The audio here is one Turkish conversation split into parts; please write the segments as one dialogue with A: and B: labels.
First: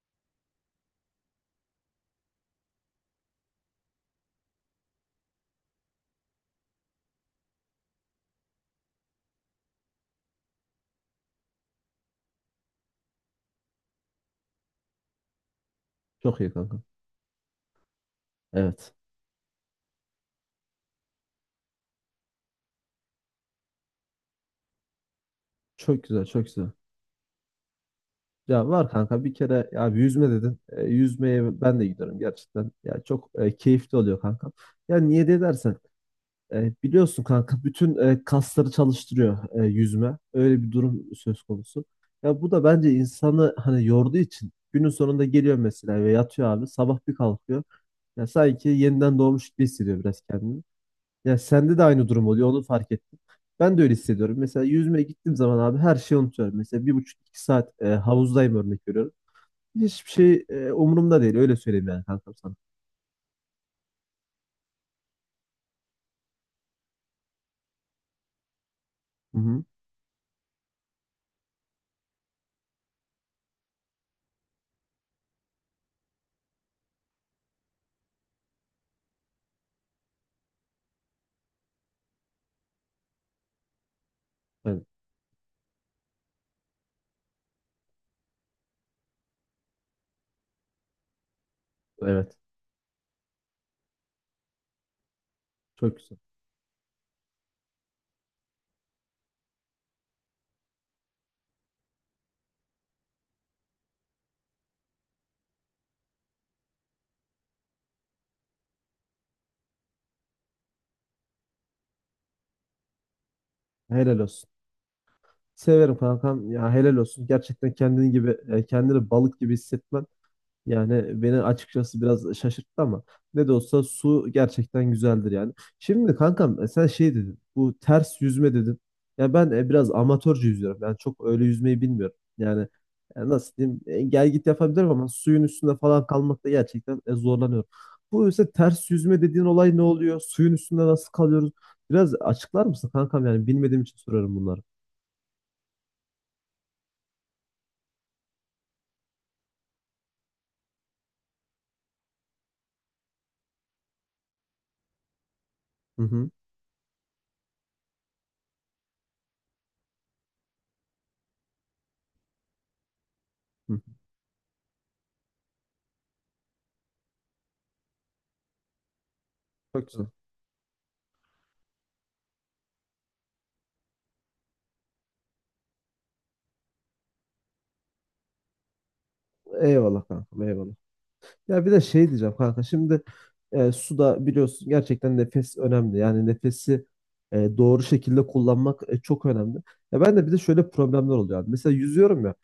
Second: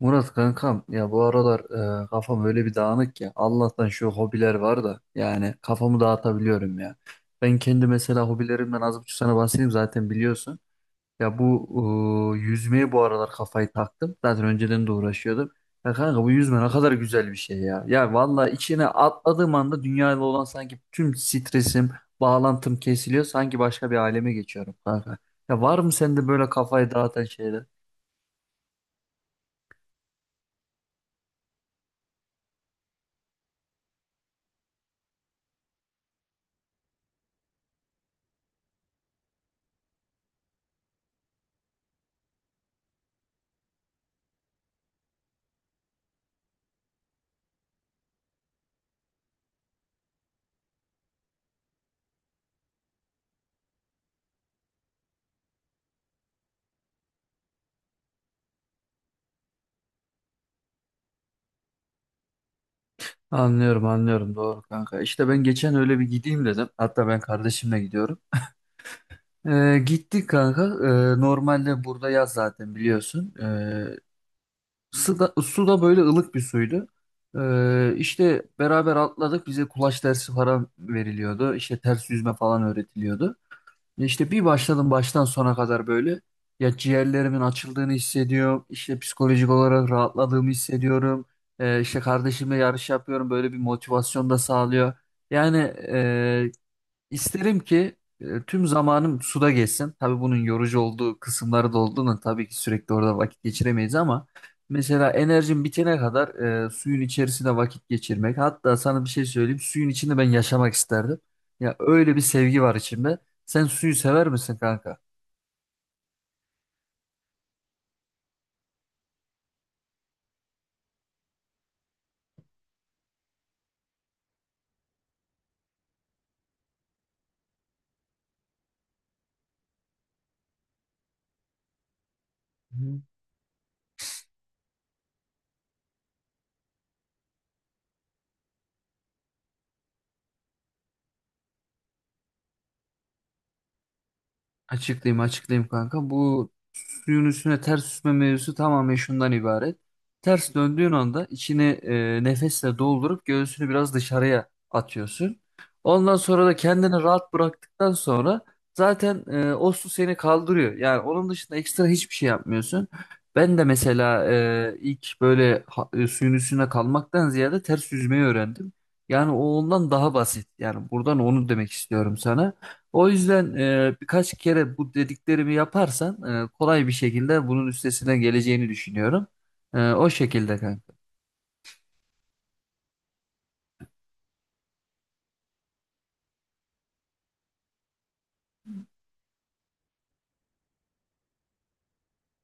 A: Murat kankam ya bu aralar kafam öyle bir dağınık ki Allah'tan şu hobiler var da yani kafamı dağıtabiliyorum ya. Ben kendi mesela hobilerimden az buçuk sana bahsedeyim zaten biliyorsun. Ya bu yüzmeye bu aralar kafayı taktım. Zaten önceden de uğraşıyordum. Ya kanka bu
B: Çok iyi
A: yüzme ne
B: kanka.
A: kadar güzel bir şey ya. Ya vallahi içine
B: Evet.
A: atladığım anda dünyayla olan sanki tüm stresim, bağlantım kesiliyor. Sanki başka bir aleme geçiyorum kanka. Ya var mı
B: Çok güzel,
A: sende
B: çok
A: böyle
B: güzel.
A: kafayı dağıtan şeyler?
B: Ya var kanka bir kere ya bir yüzme dedin. Yüzmeye ben de gidiyorum gerçekten. Ya çok keyifli oluyor kanka. Ya niye de dersen biliyorsun kanka bütün kasları çalıştırıyor yüzme. Öyle bir durum söz konusu. Ya bu da bence insanı hani yorduğu için günün sonunda geliyor mesela ve yatıyor abi sabah bir kalkıyor. Ya sanki yeniden doğmuş gibi hissediyor biraz kendini. Ya sende de aynı durum oluyor onu fark ettim. Ben de öyle hissediyorum. Mesela yüzmeye gittiğim zaman abi her şeyi unutuyorum. Mesela bir buçuk iki saat havuzdayım örnek veriyorum. Hiçbir şey umurumda değil öyle söyleyeyim yani kankam sana.
A: Anlıyorum anlıyorum doğru kanka. İşte ben geçen öyle bir gideyim dedim. Hatta ben kardeşimle gidiyorum.
B: Hı hı.
A: Gittik kanka. Normalde burada yaz zaten biliyorsun. Su da böyle ılık bir suydu. İşte beraber atladık. Bize kulaç dersi falan veriliyordu. İşte ters yüzme falan öğretiliyordu. Ya İşte bir
B: Evet,
A: başladım baştan sona kadar böyle. Ya ciğerlerimin açıldığını hissediyorum. İşte psikolojik olarak rahatladığımı hissediyorum. İşte
B: evet.
A: kardeşimle yarış yapıyorum. Böyle bir motivasyon da sağlıyor. Yani
B: Çok güzel.
A: İsterim ki tüm zamanım suda geçsin. Tabii bunun yorucu olduğu kısımları da olduğunu tabii ki sürekli orada vakit geçiremeyiz ama mesela enerjim bitene kadar suyun içerisinde vakit geçirmek. Hatta sana bir şey söyleyeyim. Suyun içinde ben yaşamak isterdim. Ya öyle bir sevgi var içimde. Sen suyu
B: Helal
A: sever
B: olsun.
A: misin kanka?
B: Severim kankam. Ya helal olsun. Gerçekten kendin gibi kendini balık gibi hissetmen. Yani beni açıkçası biraz şaşırttı ama ne de olsa su gerçekten güzeldir yani. Şimdi kankam, sen şey dedin, bu ters yüzme dedin. Ya ben biraz amatörce yüzüyorum. Yani çok öyle yüzmeyi bilmiyorum. Yani nasıl diyeyim, gel git yapabilirim ama suyun üstünde falan kalmakta gerçekten zorlanıyorum. Bu ise ters yüzme dediğin olay ne oluyor? Suyun üstünde nasıl kalıyoruz? Biraz açıklar mısın kankam yani bilmediğim için soruyorum bunları.
A: Açıklayayım açıklayayım kanka. Bu suyun üstüne ters süzme mevzusu tamamen şundan ibaret. Ters döndüğün anda içini nefesle doldurup göğsünü biraz dışarıya atıyorsun.
B: Hı
A: Ondan
B: hı.
A: sonra da kendini rahat bıraktıktan sonra zaten o su seni kaldırıyor. Yani onun dışında ekstra hiçbir şey yapmıyorsun. Ben de
B: Hı.
A: mesela ilk böyle suyun üstüne kalmaktan ziyade ters yüzmeyi öğrendim. Yani o
B: Çok
A: ondan
B: güzel.
A: daha basit. Yani buradan onu demek istiyorum sana. O yüzden birkaç kere bu dediklerimi yaparsan kolay bir şekilde bunun üstesinden geleceğini düşünüyorum.
B: Eyvallah
A: O
B: kankam
A: şekilde
B: eyvallah.
A: kanka.
B: Ya bir de şey diyeceğim kanka. Şimdi suda biliyorsun gerçekten nefes önemli. Yani nefesi doğru şekilde kullanmak çok önemli. Ya ben de bir de şöyle problemler oluyor abi. Mesela yüzüyorum ya.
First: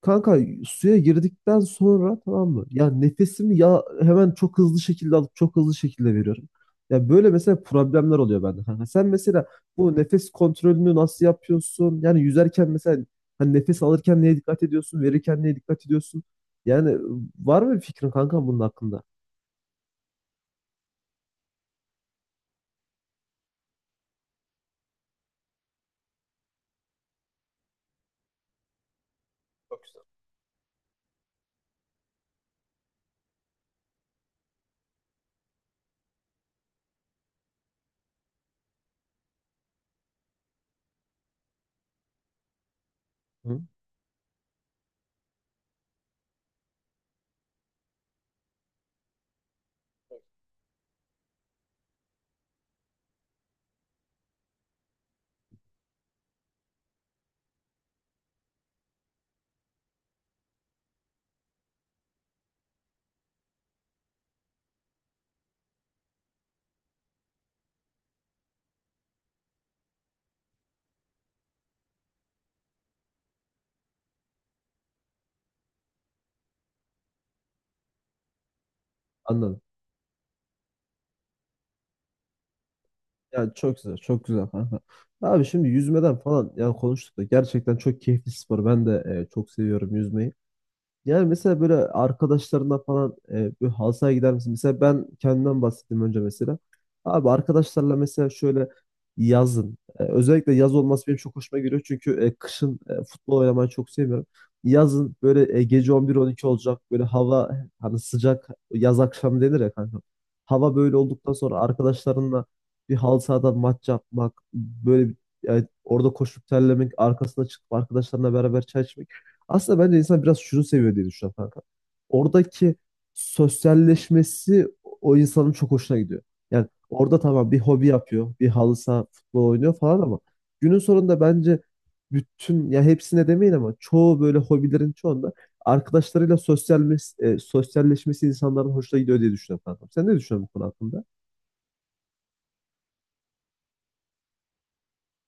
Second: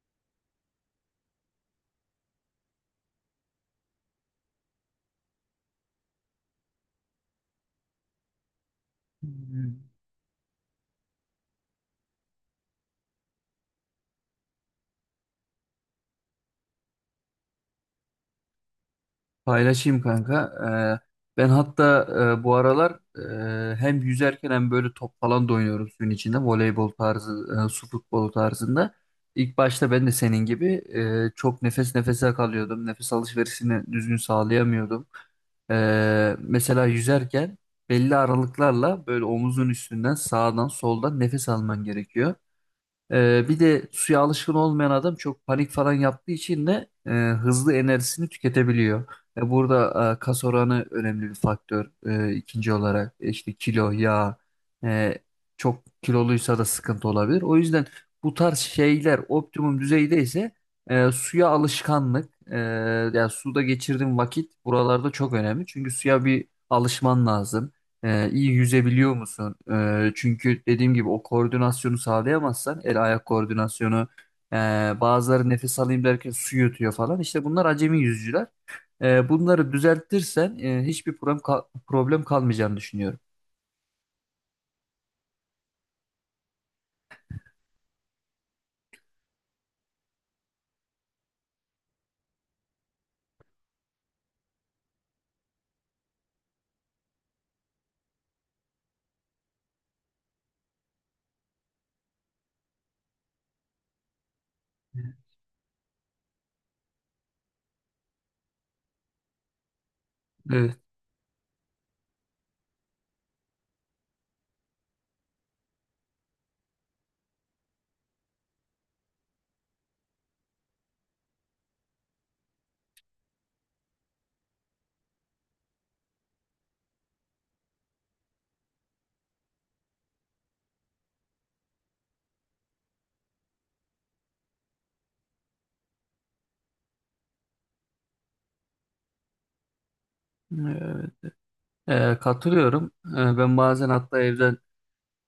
B: Kanka, suya girdikten sonra tamam mı? Ya nefesimi ya hemen çok hızlı şekilde alıp çok hızlı şekilde veriyorum. Ya böyle mesela problemler oluyor bende kanka. Sen mesela bu nefes kontrolünü nasıl yapıyorsun? Yani yüzerken mesela hani nefes alırken neye dikkat ediyorsun? Verirken neye dikkat ediyorsun? Yani var mı bir fikrin kanka bunun hakkında?
A: Paylaşayım kanka. Ben hatta bu aralar hem yüzerken hem böyle top falan da oynuyorum suyun içinde. Voleybol tarzı, su futbolu tarzında. İlk
B: Çok
A: başta
B: güzel.
A: ben de senin gibi çok nefes nefese kalıyordum. Nefes alışverişini düzgün sağlayamıyordum. Mesela yüzerken belli aralıklarla böyle omuzun üstünden sağdan soldan nefes alman gerekiyor. Bir
B: Hı,
A: de suya alışkın olmayan adam çok panik falan yaptığı için de hızlı enerjisini tüketebiliyor. Burada kas oranı önemli bir faktör. İkinci olarak işte kilo, yağ, e, çok kiloluysa da sıkıntı olabilir. O yüzden bu tarz şeyler optimum düzeydeyse suya alışkanlık, yani suda geçirdiğin vakit buralarda çok önemli. Çünkü suya bir alışman lazım. İyi yüzebiliyor musun? Çünkü dediğim gibi o koordinasyonu sağlayamazsan el ayak koordinasyonu e, bazıları nefes alayım derken su yutuyor falan. İşte bunlar acemi yüzücüler.
B: anladım.
A: Bunları düzeltirsen hiçbir problem problem kalmayacağını düşünüyorum.
B: Yani çok güzel, çok güzel kanka. Abi şimdi yüzmeden falan yani konuştuk da gerçekten çok keyifli spor. Ben de çok seviyorum yüzmeyi. Yani mesela böyle arkadaşlarına falan böyle halı sahaya gider misin? Mesela ben kendimden bahsettim önce mesela. Abi arkadaşlarla mesela şöyle yazın. Özellikle yaz olması benim çok hoşuma gidiyor. Çünkü kışın futbol oynamayı çok sevmiyorum. Yazın böyle gece 11-12 olacak. Böyle hava hani sıcak yaz akşamı denir ya kanka.
A: Evet.
B: Hava böyle olduktan sonra arkadaşlarınla bir halı sahada maç yapmak. Böyle bir, orada koşup terlemek. Arkasına çıkıp arkadaşlarına beraber çay içmek. Aslında bence insan biraz şunu seviyor diye düşünüyorum kanka. Oradaki sosyalleşmesi o insanın çok hoşuna gidiyor. Yani orada tamam bir hobi yapıyor, bir halı saha futbol oynuyor falan ama günün sonunda bence bütün ya hepsine demeyin ama çoğu böyle hobilerin çoğunda arkadaşlarıyla sosyal, sosyalleşmesi insanların hoşuna gidiyor diye düşünüyorum kankam. Sen ne düşünüyorsun bu konu hakkında?
A: Evet. Katılıyorum. Ben bazen hatta evde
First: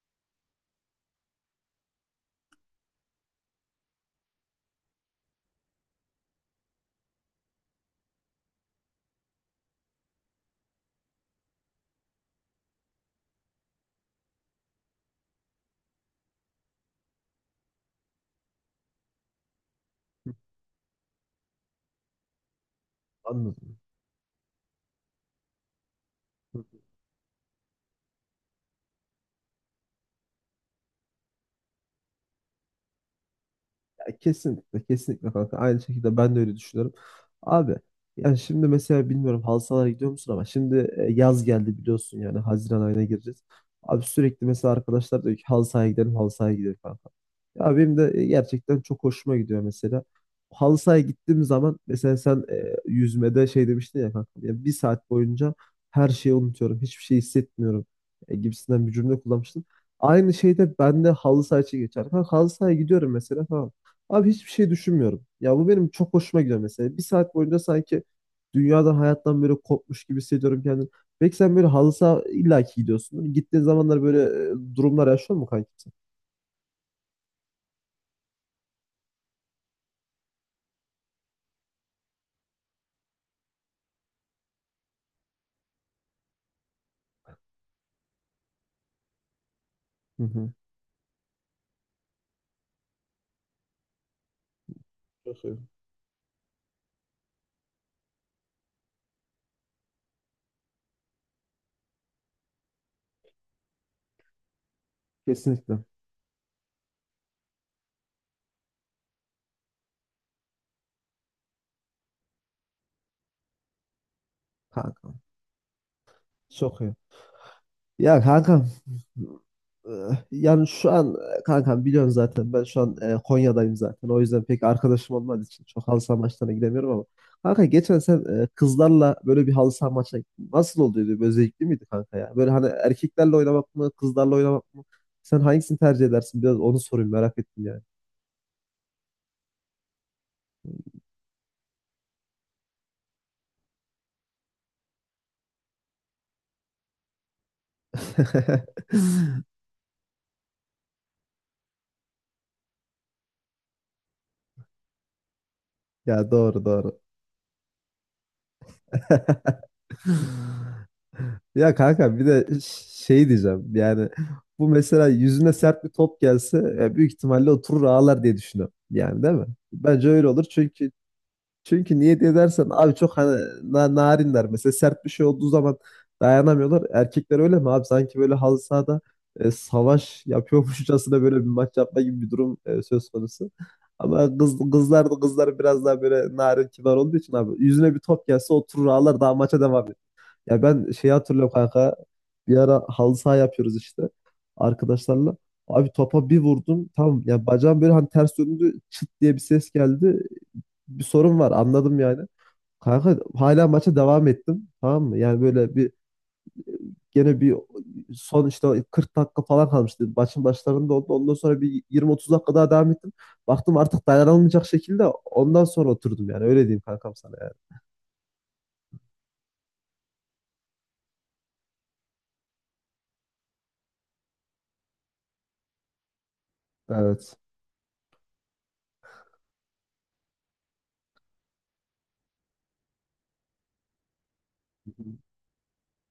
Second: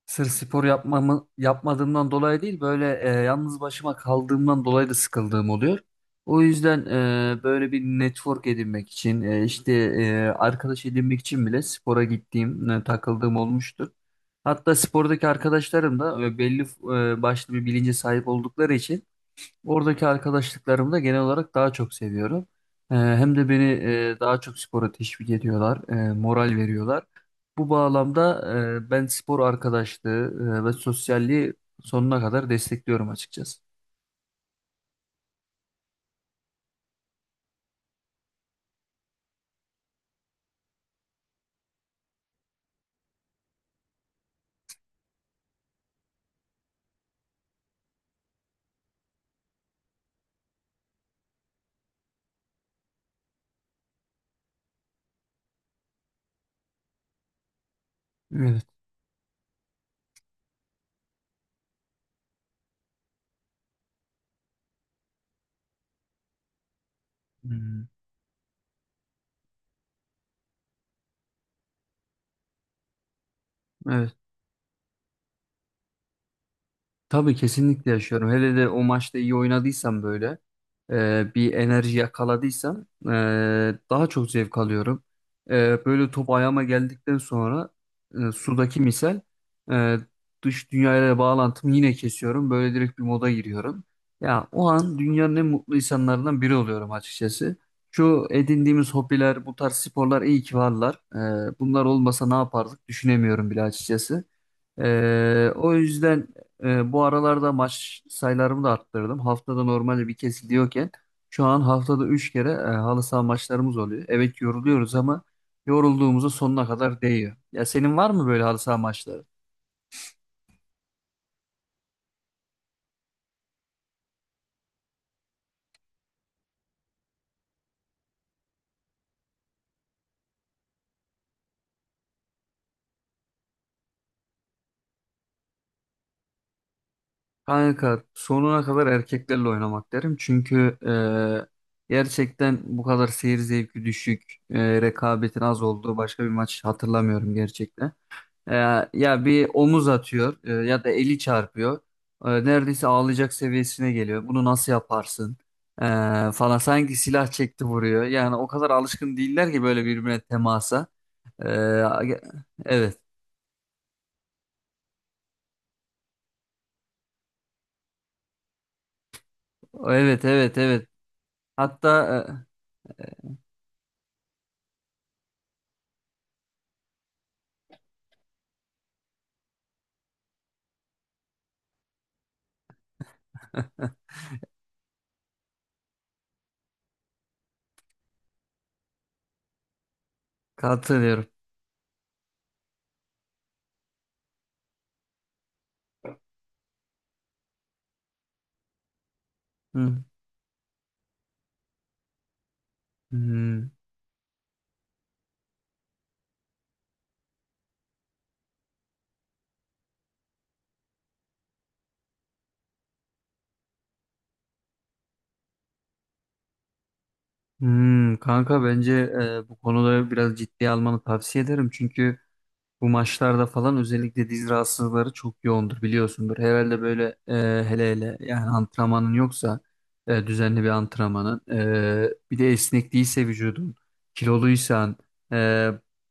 A: sırf spor yapmamı, yapmadığımdan dolayı değil böyle yalnız başıma kaldığımdan dolayı da sıkıldığım oluyor. O yüzden böyle bir network edinmek için işte arkadaş edinmek için bile spora gittiğim, takıldığım olmuştur. Hatta spordaki arkadaşlarım da belli başlı bir bilince sahip oldukları için oradaki arkadaşlıklarımı da genel olarak daha çok seviyorum. Hem de beni
B: Anladım.
A: daha çok spora teşvik ediyorlar, moral veriyorlar. Bu bağlamda ben spor arkadaşlığı ve sosyalliği sonuna kadar destekliyorum açıkçası.
B: Ya kesinlikle, kesinlikle kanka. Aynı şekilde ben de öyle düşünüyorum. Abi, yani şimdi mesela bilmiyorum halı sahalara gidiyor musun ama şimdi yaz geldi biliyorsun yani Haziran ayına gireceğiz. Abi sürekli mesela arkadaşlar diyor ki halı sahaya gidelim, halı sahaya gidelim kanka. Ya benim de gerçekten çok hoşuma gidiyor mesela. Halı sahaya gittiğim zaman mesela sen yüzmede şey demiştin ya kanka. Ya bir saat boyunca her şeyi unutuyorum, hiçbir şey hissetmiyorum
A: Evet.
B: gibisinden bir cümle kullanmıştın. Aynı şeyde ben de halı saha için geçer. Kanka halı sahaya gidiyorum mesela tamam. Abi hiçbir şey düşünmüyorum. Ya bu benim çok hoşuma gidiyor mesela. Bir saat boyunca
A: Hmm.
B: sanki dünyadan hayattan böyle kopmuş gibi hissediyorum kendimi. Belki sen böyle halı saha illaki gidiyorsun. Gittiğin zamanlar
A: Evet.
B: böyle durumlar yaşıyor mu kanki? Sen?
A: Tabii kesinlikle yaşıyorum. Hele de o maçta iyi oynadıysam böyle bir enerji yakaladıysam daha çok zevk alıyorum. Böyle top ayağıma geldikten sonra sudaki misal e,
B: Hı hı.
A: dış dünyayla bağlantımı yine kesiyorum. Böyle direkt bir moda giriyorum. Ya o an dünyanın
B: Çok
A: en
B: iyi.
A: mutlu insanlarından biri oluyorum açıkçası. Şu edindiğimiz hobiler, bu tarz sporlar iyi ki varlar. Bunlar olmasa ne yapardık düşünemiyorum bile açıkçası. O
B: Kesinlikle.
A: yüzden bu aralarda maç sayılarımı da arttırdım. Haftada normalde bir kez gidiyorken şu an haftada 3 kere halı saha maçlarımız oluyor. Evet yoruluyoruz
B: Kankam.
A: ama yorulduğumuzu sonuna
B: Çok iyi.
A: kadar değiyor. Ya senin var
B: Ya
A: mı böyle halı
B: kankam.
A: saha maçları?
B: Ee, Yani şu an, kankam biliyorsun zaten ben şu an Konya'dayım zaten. O yüzden pek arkadaşım olmadığı için çok halı saha maçlarına gidemiyorum ama. Kanka geçen sen kızlarla böyle bir halı saha maçına gittin. Nasıl oluyordu? Böyle zevkli miydi kanka ya? Böyle hani erkeklerle oynamak mı, kızlarla oynamak mı? Sen hangisini tercih edersin? Biraz onu sorayım merak ettim yani.
A: Kanka sonuna kadar erkeklerle oynamak derim. Çünkü gerçekten bu kadar seyir zevki düşük, rekabetin az olduğu başka bir maç hatırlamıyorum gerçekten. E, Ya bir omuz atıyor ya da eli çarpıyor. Neredeyse ağlayacak seviyesine geliyor. Bunu nasıl yaparsın? E,
B: Ya
A: Falan
B: doğru
A: sanki
B: doğru.
A: silah çekti vuruyor. Yani o kadar alışkın değiller ki böyle birbirine temasa. E,
B: Ya kanka bir de
A: evet.
B: şey diyeceğim yani bu mesela yüzüne sert bir top gelse büyük ihtimalle oturur ağlar diye düşünüyorum. Yani değil mi? Bence
A: Evet
B: öyle olur
A: evet evet.
B: çünkü çünkü
A: Hatta
B: niye diye dersen abi çok hani narinler mesela sert bir şey olduğu zaman dayanamıyorlar. Erkekler öyle mi abi sanki böyle halı sahada savaş yapıyormuşçasına böyle bir maç yapma gibi bir durum söz konusu. Ama kızlar biraz daha böyle narin kibar olduğu için abi yüzüne bir top gelse oturur ağlar daha maça devam. Ya ben şeyi
A: katılıyorum.
B: hatırlıyorum kanka. Bir ara halı saha yapıyoruz işte arkadaşlarla. Abi topa bir vurdum. Tamam ya bacağım böyle hani ters döndü. Çıt diye bir ses
A: Hı.
B: geldi. Bir sorun var anladım yani. Kanka hala
A: Hmm.
B: maça devam ettim. Tamam mı? Yani böyle bir gene bir son işte o 40 dakika falan kalmıştı. Maçın başlarında oldu. Ondan sonra bir 20-30 dakika daha devam ettim. Baktım artık dayanılmayacak şekilde ondan sonra oturdum yani. Öyle diyeyim kankam sana yani.
A: Hmm, kanka bence bu konuda biraz ciddiye almanı tavsiye ederim. Çünkü bu maçlarda falan özellikle diz rahatsızlıkları çok yoğundur biliyorsundur. Herhalde böyle
B: Evet.
A: hele hele yani antrenmanın yoksa düzenli bir antrenmanın bir de esnek değilse vücudun kiloluysan e,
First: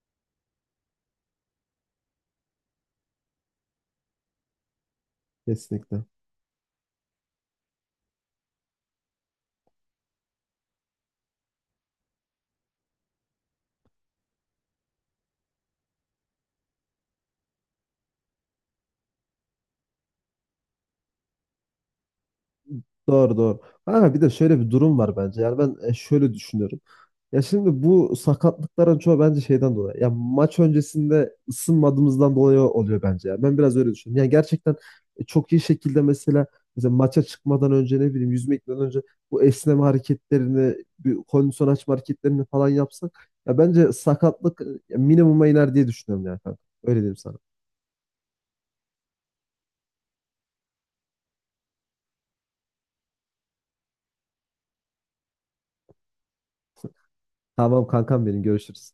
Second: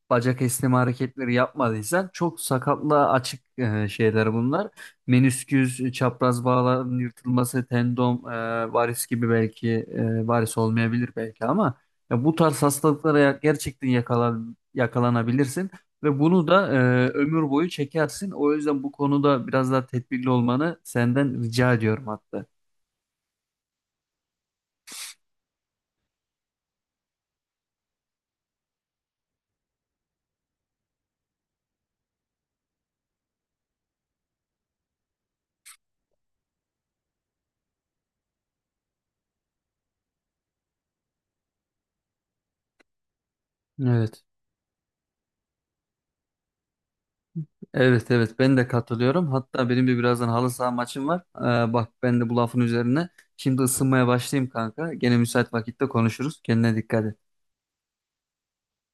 A: bacak esneme hareketleri yapmadıysan çok sakatlığa açık şeyler bunlar. Menisküs,
B: Kesinlikle.
A: çapraz bağların yırtılması, tendon, varis gibi belki varis olmayabilir belki ama ya bu tarz hastalıklara gerçekten yakalanabilirsin. Ve bunu da ömür boyu çekersin. O yüzden bu konuda biraz daha tedbirli olmanı senden rica ediyorum hatta.
B: Doğru doğru. Ama bir de şöyle bir durum var bence. Yani ben şöyle düşünüyorum. Ya şimdi bu sakatlıkların çoğu bence şeyden dolayı. Ya maç öncesinde ısınmadığımızdan dolayı oluyor bence. Ya. Ben biraz öyle düşünüyorum. Yani gerçekten çok iyi şekilde mesela, mesela maça çıkmadan önce ne bileyim yüzme gitmeden önce bu esneme hareketlerini, bir kondisyon açma hareketlerini falan yapsak ya bence
A: Evet.
B: sakatlık minimuma iner diye düşünüyorum yani kanka. Öyle diyeyim sana.
A: Evet, evet, ben de katılıyorum. Hatta benim de birazdan halı saha maçım var. Bak ben de bu lafın üzerine. Şimdi ısınmaya başlayayım kanka. Gene müsait vakitte konuşuruz. Kendine dikkat et.
B: Tamam kankam benim görüşürüz.